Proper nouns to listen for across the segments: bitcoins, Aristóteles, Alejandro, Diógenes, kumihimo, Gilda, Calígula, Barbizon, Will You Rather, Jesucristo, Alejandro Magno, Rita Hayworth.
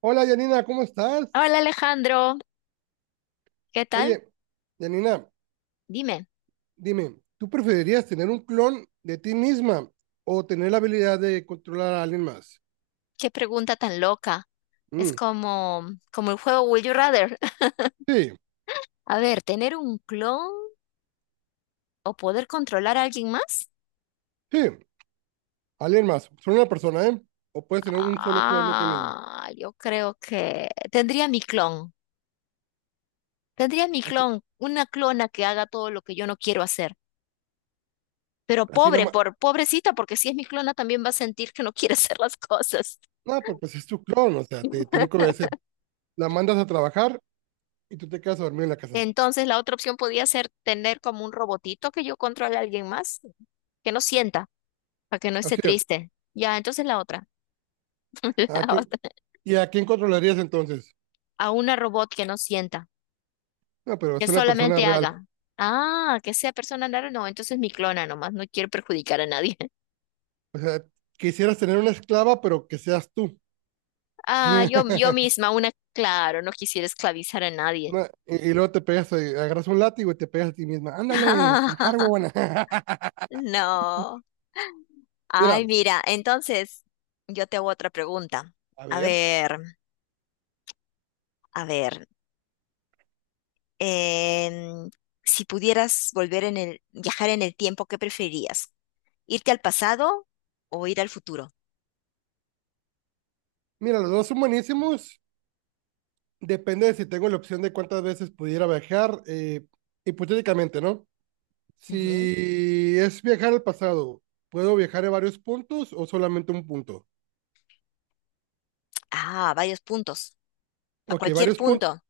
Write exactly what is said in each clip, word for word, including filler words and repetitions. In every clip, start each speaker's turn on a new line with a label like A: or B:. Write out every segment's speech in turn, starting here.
A: Hola Yanina, ¿cómo estás?
B: Hola Alejandro, ¿qué tal?
A: Oye, Yanina,
B: Dime,
A: dime, ¿tú preferirías tener un clon de ti misma o tener la habilidad de controlar a alguien más?
B: qué pregunta tan loca. Es
A: Mm,
B: como, como el juego Will You Rather.
A: sí,
B: A ver, ¿tener un clon o poder controlar a alguien más?
A: sí, alguien más, solo una persona, ¿eh? O puedes tener un solo clon de ti misma.
B: Ah, yo creo que tendría mi clon. Tendría mi
A: Así,
B: clon, una clona que haga todo lo que yo no quiero hacer. Pero
A: así la
B: pobre,
A: ma-
B: por pobrecita, porque si es mi clona también va a sentir que no quiere hacer las cosas.
A: no, pero pues es tu clon, o sea, te tiene que obedecer. La mandas a trabajar y tú te quedas a dormir en la casa.
B: Entonces la otra opción podía ser tener como un robotito que yo controle a alguien más, que no sienta, para que no esté
A: Así es.
B: triste. Ya, entonces la otra,
A: ¿A
B: la
A: quién,
B: otra.
A: y a quién controlarías entonces?
B: A una robot que no sienta,
A: No, pero
B: que
A: es una persona
B: solamente
A: real.
B: haga. Ah, que sea persona rara, no, entonces mi clona nomás, no quiero perjudicar a nadie.
A: O sea, quisieras tener una esclava, pero que seas tú.
B: Ah, yo, yo misma, una, claro, no quisiera esclavizar a nadie.
A: No, y, y luego te pegas, eh, agarras un látigo y te pegas a ti misma. Ándale, trabajar, huevona.
B: No. Ay,
A: Mira,
B: mira, entonces yo te hago otra pregunta.
A: a
B: A
A: ver.
B: ver, a ver. em, si pudieras volver en el, viajar en el tiempo, ¿qué preferías? ¿Irte al pasado o ir al futuro?
A: Mira, los dos son buenísimos. Depende de si tengo la opción de cuántas veces pudiera viajar. Eh, hipotéticamente, ¿no?
B: Ujú.
A: Si es viajar al pasado, ¿puedo viajar a varios puntos o solamente un punto?
B: Ah, varios puntos. A
A: Ok,
B: cualquier
A: varios puntos.
B: punto.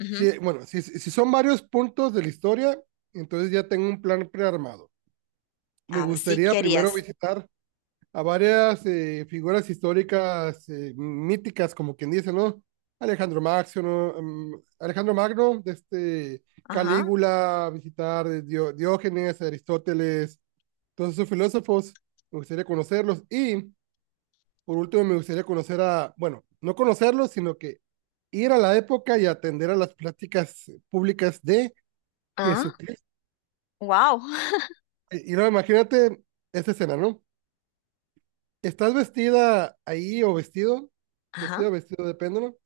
B: Ujú.
A: Si, bueno, si, si son varios puntos de la historia, entonces ya tengo un plan prearmado. Me
B: Así
A: gustaría
B: querías.
A: primero visitar a varias eh, figuras históricas eh, míticas, como quien dice, ¿no? Alejandro Magno, ¿no? Mm, Alejandro Magno, de este
B: Ajá.
A: Calígula, visitar eh, Dio- Diógenes, Aristóteles, todos esos filósofos, me gustaría conocerlos. Y por último, me gustaría conocer a, bueno, no conocerlos, sino que ir a la época y atender a las pláticas públicas de
B: Ah,
A: Jesucristo.
B: wow.
A: Y, y no, imagínate esta escena, ¿no? Estás vestida ahí o vestido,
B: Ajá.
A: vestido, vestido, depende, ¿no?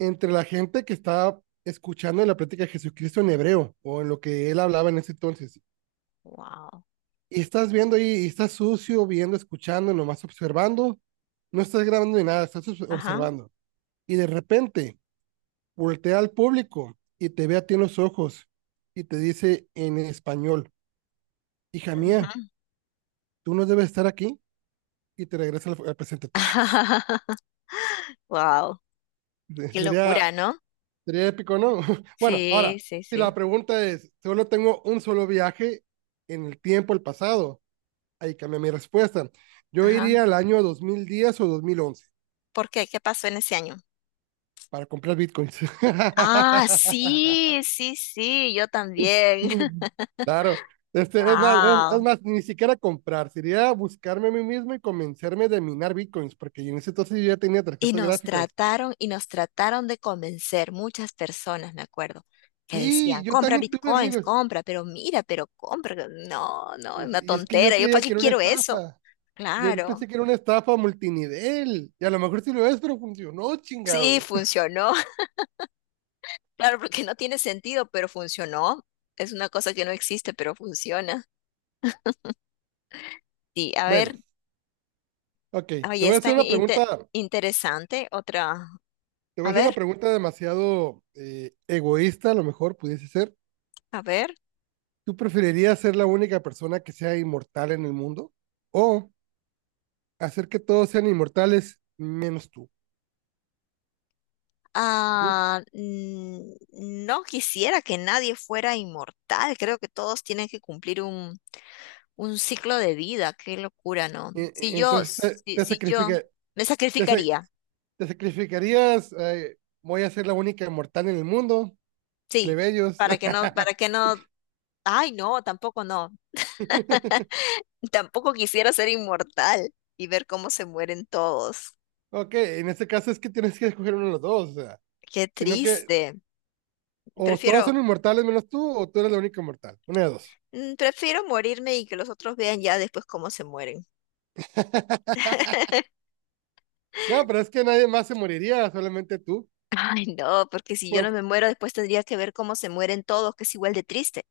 A: Entre la gente que está escuchando la plática de Jesucristo en hebreo o en lo que él hablaba en ese entonces.
B: Wow.
A: Y estás viendo ahí, y estás sucio, viendo, escuchando, nomás observando. No estás grabando ni nada, estás obs-
B: Ajá.
A: observando. Y de repente voltea al público y te ve a ti en los ojos y te dice en español, hija mía,
B: Ujú.
A: tú no debes estar aquí. Y te regresa al, al presente. Trax.
B: Wow. Qué
A: Sería,
B: locura, ¿no?
A: sería épico, ¿no? Bueno,
B: Sí,
A: ahora,
B: sí,
A: si la
B: sí.
A: pregunta es, solo tengo un solo viaje en el tiempo, el pasado, ahí cambia mi respuesta. Yo
B: Ajá.
A: iría al año dos mil diez o dos mil once
B: ¿Por qué? ¿Qué pasó en ese año?
A: para comprar bitcoins.
B: Ah, sí, sí, sí, yo también.
A: Claro, este, es más, es, es
B: Wow.
A: más, ni siquiera comprar, sería buscarme a mí mismo y convencerme de minar bitcoins, porque en ese entonces yo ya tenía
B: Y
A: tarjetas
B: nos
A: gráficas.
B: trataron y nos trataron de convencer muchas personas, me acuerdo, que decían,
A: Sí, yo
B: compra
A: también tuve
B: bitcoins,
A: amigos,
B: compra, pero mira, pero compra. No, no, es una
A: y, y es que yo
B: tontera, ¿yo para
A: creía
B: qué
A: que era una
B: quiero eso?
A: estafa. Yo
B: Claro,
A: pensé que era una estafa multinivel. Y a lo mejor sí lo es, pero funcionó,
B: sí,
A: chingado.
B: funcionó. Claro, porque no tiene sentido, pero funcionó. Es una cosa que no existe, pero funciona. Sí, a
A: Bueno,
B: ver,
A: ok. Te
B: ahí
A: voy a
B: está
A: hacer una pregunta.
B: interesante. Otra,
A: Te voy a
B: a
A: hacer una
B: ver,
A: pregunta demasiado eh, egoísta, a lo mejor pudiese ser.
B: a ver.
A: ¿Tú preferirías ser la única persona que sea inmortal en el mundo? ¿O hacer que todos sean inmortales menos tú? ¿Sí?
B: Ah, mm, no quisiera que nadie fuera inmortal. Creo que todos tienen que cumplir un, un ciclo de vida. Qué locura, ¿no?
A: E-
B: Si
A: e-
B: yo,
A: Entonces te,
B: si,
A: te,
B: si yo
A: sacrifica-
B: me
A: te sa-
B: sacrificaría,
A: te sacrificarías. Eh, voy a ser la única inmortal en el mundo.
B: sí,
A: Plebeyos.
B: para que no, para que no, ay, no, tampoco no. Tampoco quisiera ser inmortal y ver cómo se mueren todos.
A: Ok, en este caso es que tienes que escoger uno de los dos, o sea,
B: Qué
A: sino que
B: triste.
A: o todos
B: Prefiero,
A: son inmortales menos tú, o tú eres la única inmortal, una de dos.
B: mm, prefiero morirme y que los otros vean ya después cómo se mueren.
A: No, pero es que nadie más se moriría, solamente tú.
B: Ay, no, porque si yo
A: Pues,
B: no me muero, después tendría que ver cómo se mueren todos, que es igual de triste.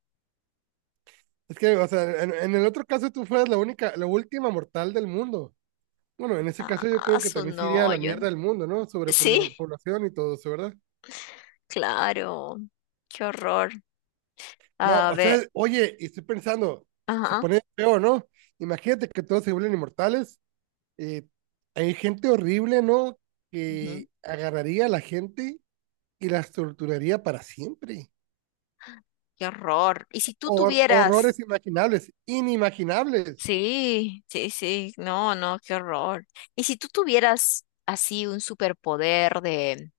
A: es que, o sea, en, en el otro caso tú fueras la única, la última mortal del mundo. Bueno, en ese caso yo
B: Ah,
A: creo que
B: su
A: también se iría a
B: no,
A: la
B: yo.
A: mierda del mundo, ¿no? Sobre
B: Sí,
A: pobl- población y todo eso, ¿verdad?
B: claro. Qué horror.
A: No,
B: A
A: o
B: ver,
A: sea, oye, y estoy pensando, se
B: ajá,
A: pone feo, ¿no? Imagínate que todos se vuelven inmortales, eh, hay gente horrible, ¿no?
B: ujú.
A: Que agarraría a la gente y las torturaría para siempre.
B: Qué horror. Y si tú
A: Hor-
B: tuvieras.
A: horrores imaginables, inimaginables.
B: Sí, sí, sí. No, no, qué horror. Y si tú tuvieras así un superpoder de,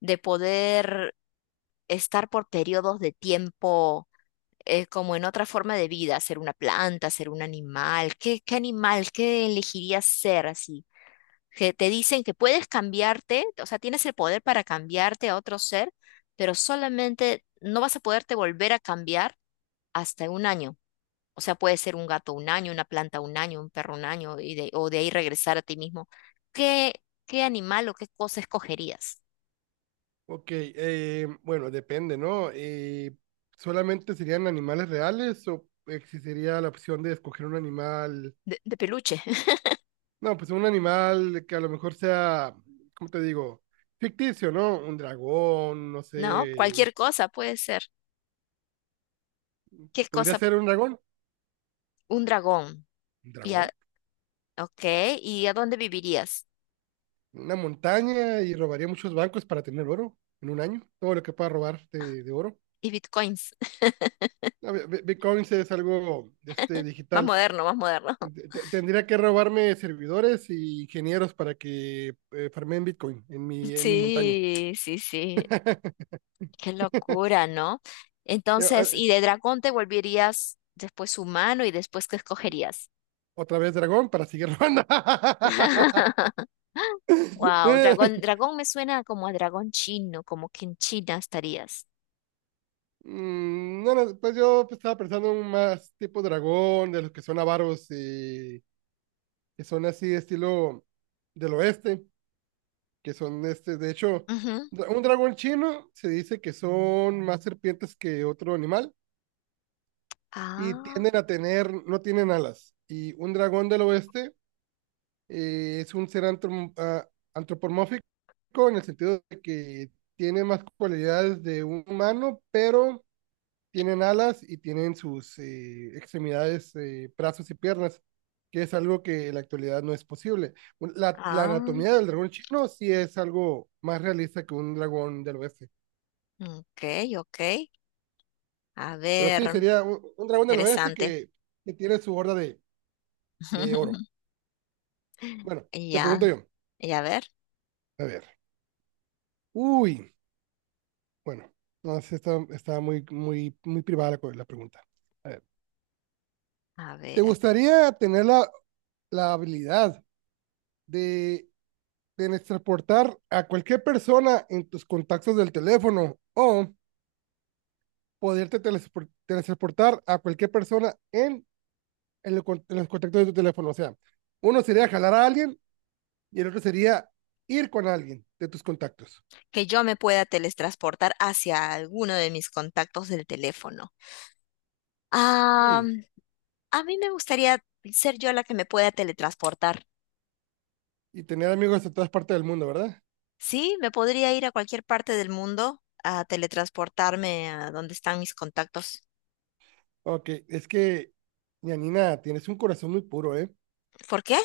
B: de poder estar por periodos de tiempo. Eh, como en otra forma de vida, ser una planta, ser un animal. ¿Qué, qué animal, qué elegirías ser así? Que te dicen que puedes cambiarte, o sea, tienes el poder para cambiarte a otro ser, pero solamente no vas a poderte volver a cambiar hasta un año. O sea, puede ser un gato un año, una planta un año, un perro un año, y de, o de ahí regresar a ti mismo. ¿Qué, qué animal o qué cosa escogerías?
A: Ok, eh, bueno, depende, ¿no? Eh, ¿solamente serían animales reales o existiría la opción de escoger un animal?
B: De, de peluche,
A: No, pues un animal que a lo mejor sea, ¿cómo te digo? Ficticio, ¿no? Un dragón, no
B: ¿no?
A: sé.
B: Cualquier cosa puede ser. ¿Qué
A: ¿Podría
B: cosa?
A: ser un dragón?
B: Un dragón.
A: ¿Un
B: Ya,
A: dragón?
B: ok, ¿y a dónde vivirías?
A: Una montaña y robaría muchos bancos para tener oro en un año, todo lo que pueda robar de, de oro.
B: Y bitcoins,
A: No, Bi- Bi- Bitcoin es algo este,
B: más
A: digital.
B: moderno, más moderno.
A: Te- te- Tendría que robarme servidores y ingenieros para que eh, farmeen Bitcoin en mi, en mi montaña.
B: Sí, sí, sí, qué locura, ¿no?
A: Eh, ah,
B: Entonces,
A: eh,
B: ¿y de dragón te volverías después humano y después qué escogerías?
A: Otra vez dragón para seguir robando.
B: Wow,
A: Eh,
B: dragón, dragón me suena como a dragón chino, como que en China estarías.
A: mm, No, no, pues yo pues, estaba pensando en más tipo dragón, de los que son avaros, eh, que son así estilo del oeste que son este, de hecho,
B: Ujú.
A: un dragón chino se dice que son más serpientes que otro animal y
B: Ah,
A: tienden a tener, no tienen alas. Y un dragón del oeste eh, es un ser antrom- ah, antropomórfico en el sentido de que tiene más cualidades de un humano, pero tienen alas y tienen sus eh, extremidades, eh, brazos y piernas, que es algo que en la actualidad no es posible. Un- La, la
B: ah,
A: anatomía del dragón chino sí es algo más realista que un dragón del oeste.
B: ok, ok. A
A: Pero sí,
B: ver,
A: sería un, un dragón del oeste
B: interesante.
A: que, que tiene su horda de, de oro. Bueno, te pregunto
B: Ya,
A: yo.
B: y a ver,
A: A ver. Uy, bueno, no sé, está, está muy, muy, muy privada la, co- la pregunta. A ver,
B: a
A: ¿te
B: ver.
A: gustaría tener la, la habilidad de Tienes transportar a cualquier persona en tus contactos del teléfono o poderte telespor- teletransportar a cualquier persona en, en lo en los contactos de tu teléfono? O sea, uno sería jalar a alguien y el otro sería ir con alguien de tus contactos.
B: Que yo me pueda teletransportar hacia alguno de mis contactos del teléfono. Ah,
A: Uy,
B: a mí me gustaría ser yo la que me pueda teletransportar.
A: y tener amigos de todas partes del mundo, ¿verdad?
B: Sí, me podría ir a cualquier parte del mundo a teletransportarme a donde están mis contactos.
A: Ok, es que, Yanina, tienes un corazón muy puro, ¿eh?
B: ¿Por qué?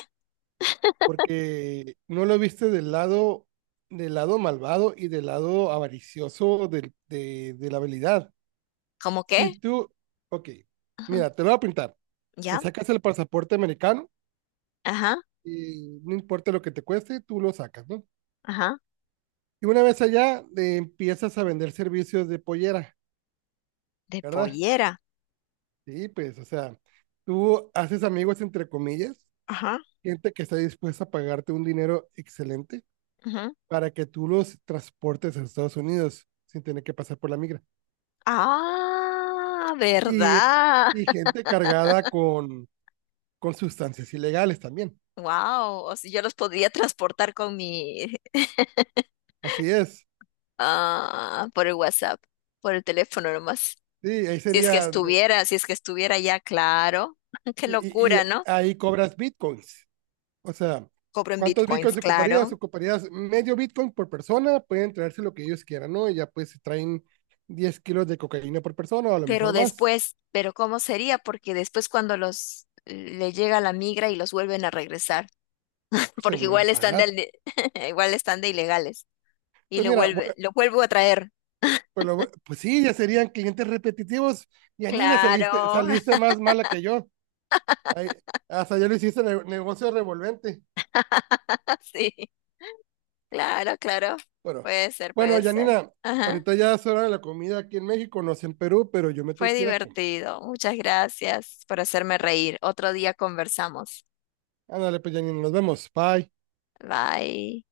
A: Porque no lo viste del lado, del lado malvado y del lado avaricioso del- de, de la habilidad.
B: ¿Cómo
A: Si
B: qué?
A: tú, ok,
B: Ujú.
A: mira, te lo voy a pintar. Te
B: ¿Ya?
A: sacas el pasaporte americano
B: Ajá,
A: y no importa lo que te cueste, tú lo sacas, ¿no?
B: ajá.
A: Y una vez allá, eh, empiezas a vender servicios de pollera,
B: De
A: ¿verdad?
B: pollera.
A: Sí, pues, o sea, tú haces amigos, entre comillas,
B: Ajá,
A: gente que está dispuesta a pagarte un dinero excelente
B: ajá.
A: para que tú los transportes a Estados Unidos sin tener que pasar por la migra.
B: Ah,
A: Y,
B: ¿verdad?
A: y gente cargada con, con sustancias ilegales también.
B: Wow, yo los podría transportar con mi
A: Así es.
B: Ah, por el WhatsApp, por el teléfono nomás.
A: Sí, ahí
B: Si es que
A: sería,
B: estuviera, si es que estuviera ya, claro. Qué
A: y, y
B: locura, ¿no?
A: ahí cobras bitcoins. O sea,
B: Cobro en
A: ¿cuántos
B: bitcoins,
A: bitcoins
B: claro.
A: ocuparías? Ocuparías medio bitcoin por persona, pueden traerse lo que ellos quieran, ¿no? Y ya pues se traen diez kilos de cocaína por persona o a lo
B: Pero
A: mejor más,
B: después, pero ¿cómo sería? Porque después cuando los le llega la migra y los vuelven a regresar,
A: pues te
B: porque
A: vuelven a
B: igual están
A: pagar.
B: de, igual están de ilegales y
A: Pues
B: lo
A: mira, bueno,
B: vuelve, lo vuelvo a traer.
A: pues, lo- pues sí, ya serían clientes repetitivos. Yanina, saliste,
B: Claro,
A: saliste más mala que yo. Ahí, hasta ya lo hiciste ne- negocio revolvente.
B: sí, claro, claro.
A: Bueno,
B: Puede ser,
A: bueno,
B: puede ser.
A: Yanina,
B: Ajá.
A: ahorita ya es hora de la comida aquí en México, no sé en Perú, pero yo me tengo
B: Fue
A: que ir a comer.
B: divertido. Muchas gracias por hacerme reír. Otro día conversamos.
A: Ándale, pues, Janine, nos vemos. Bye.
B: Bye.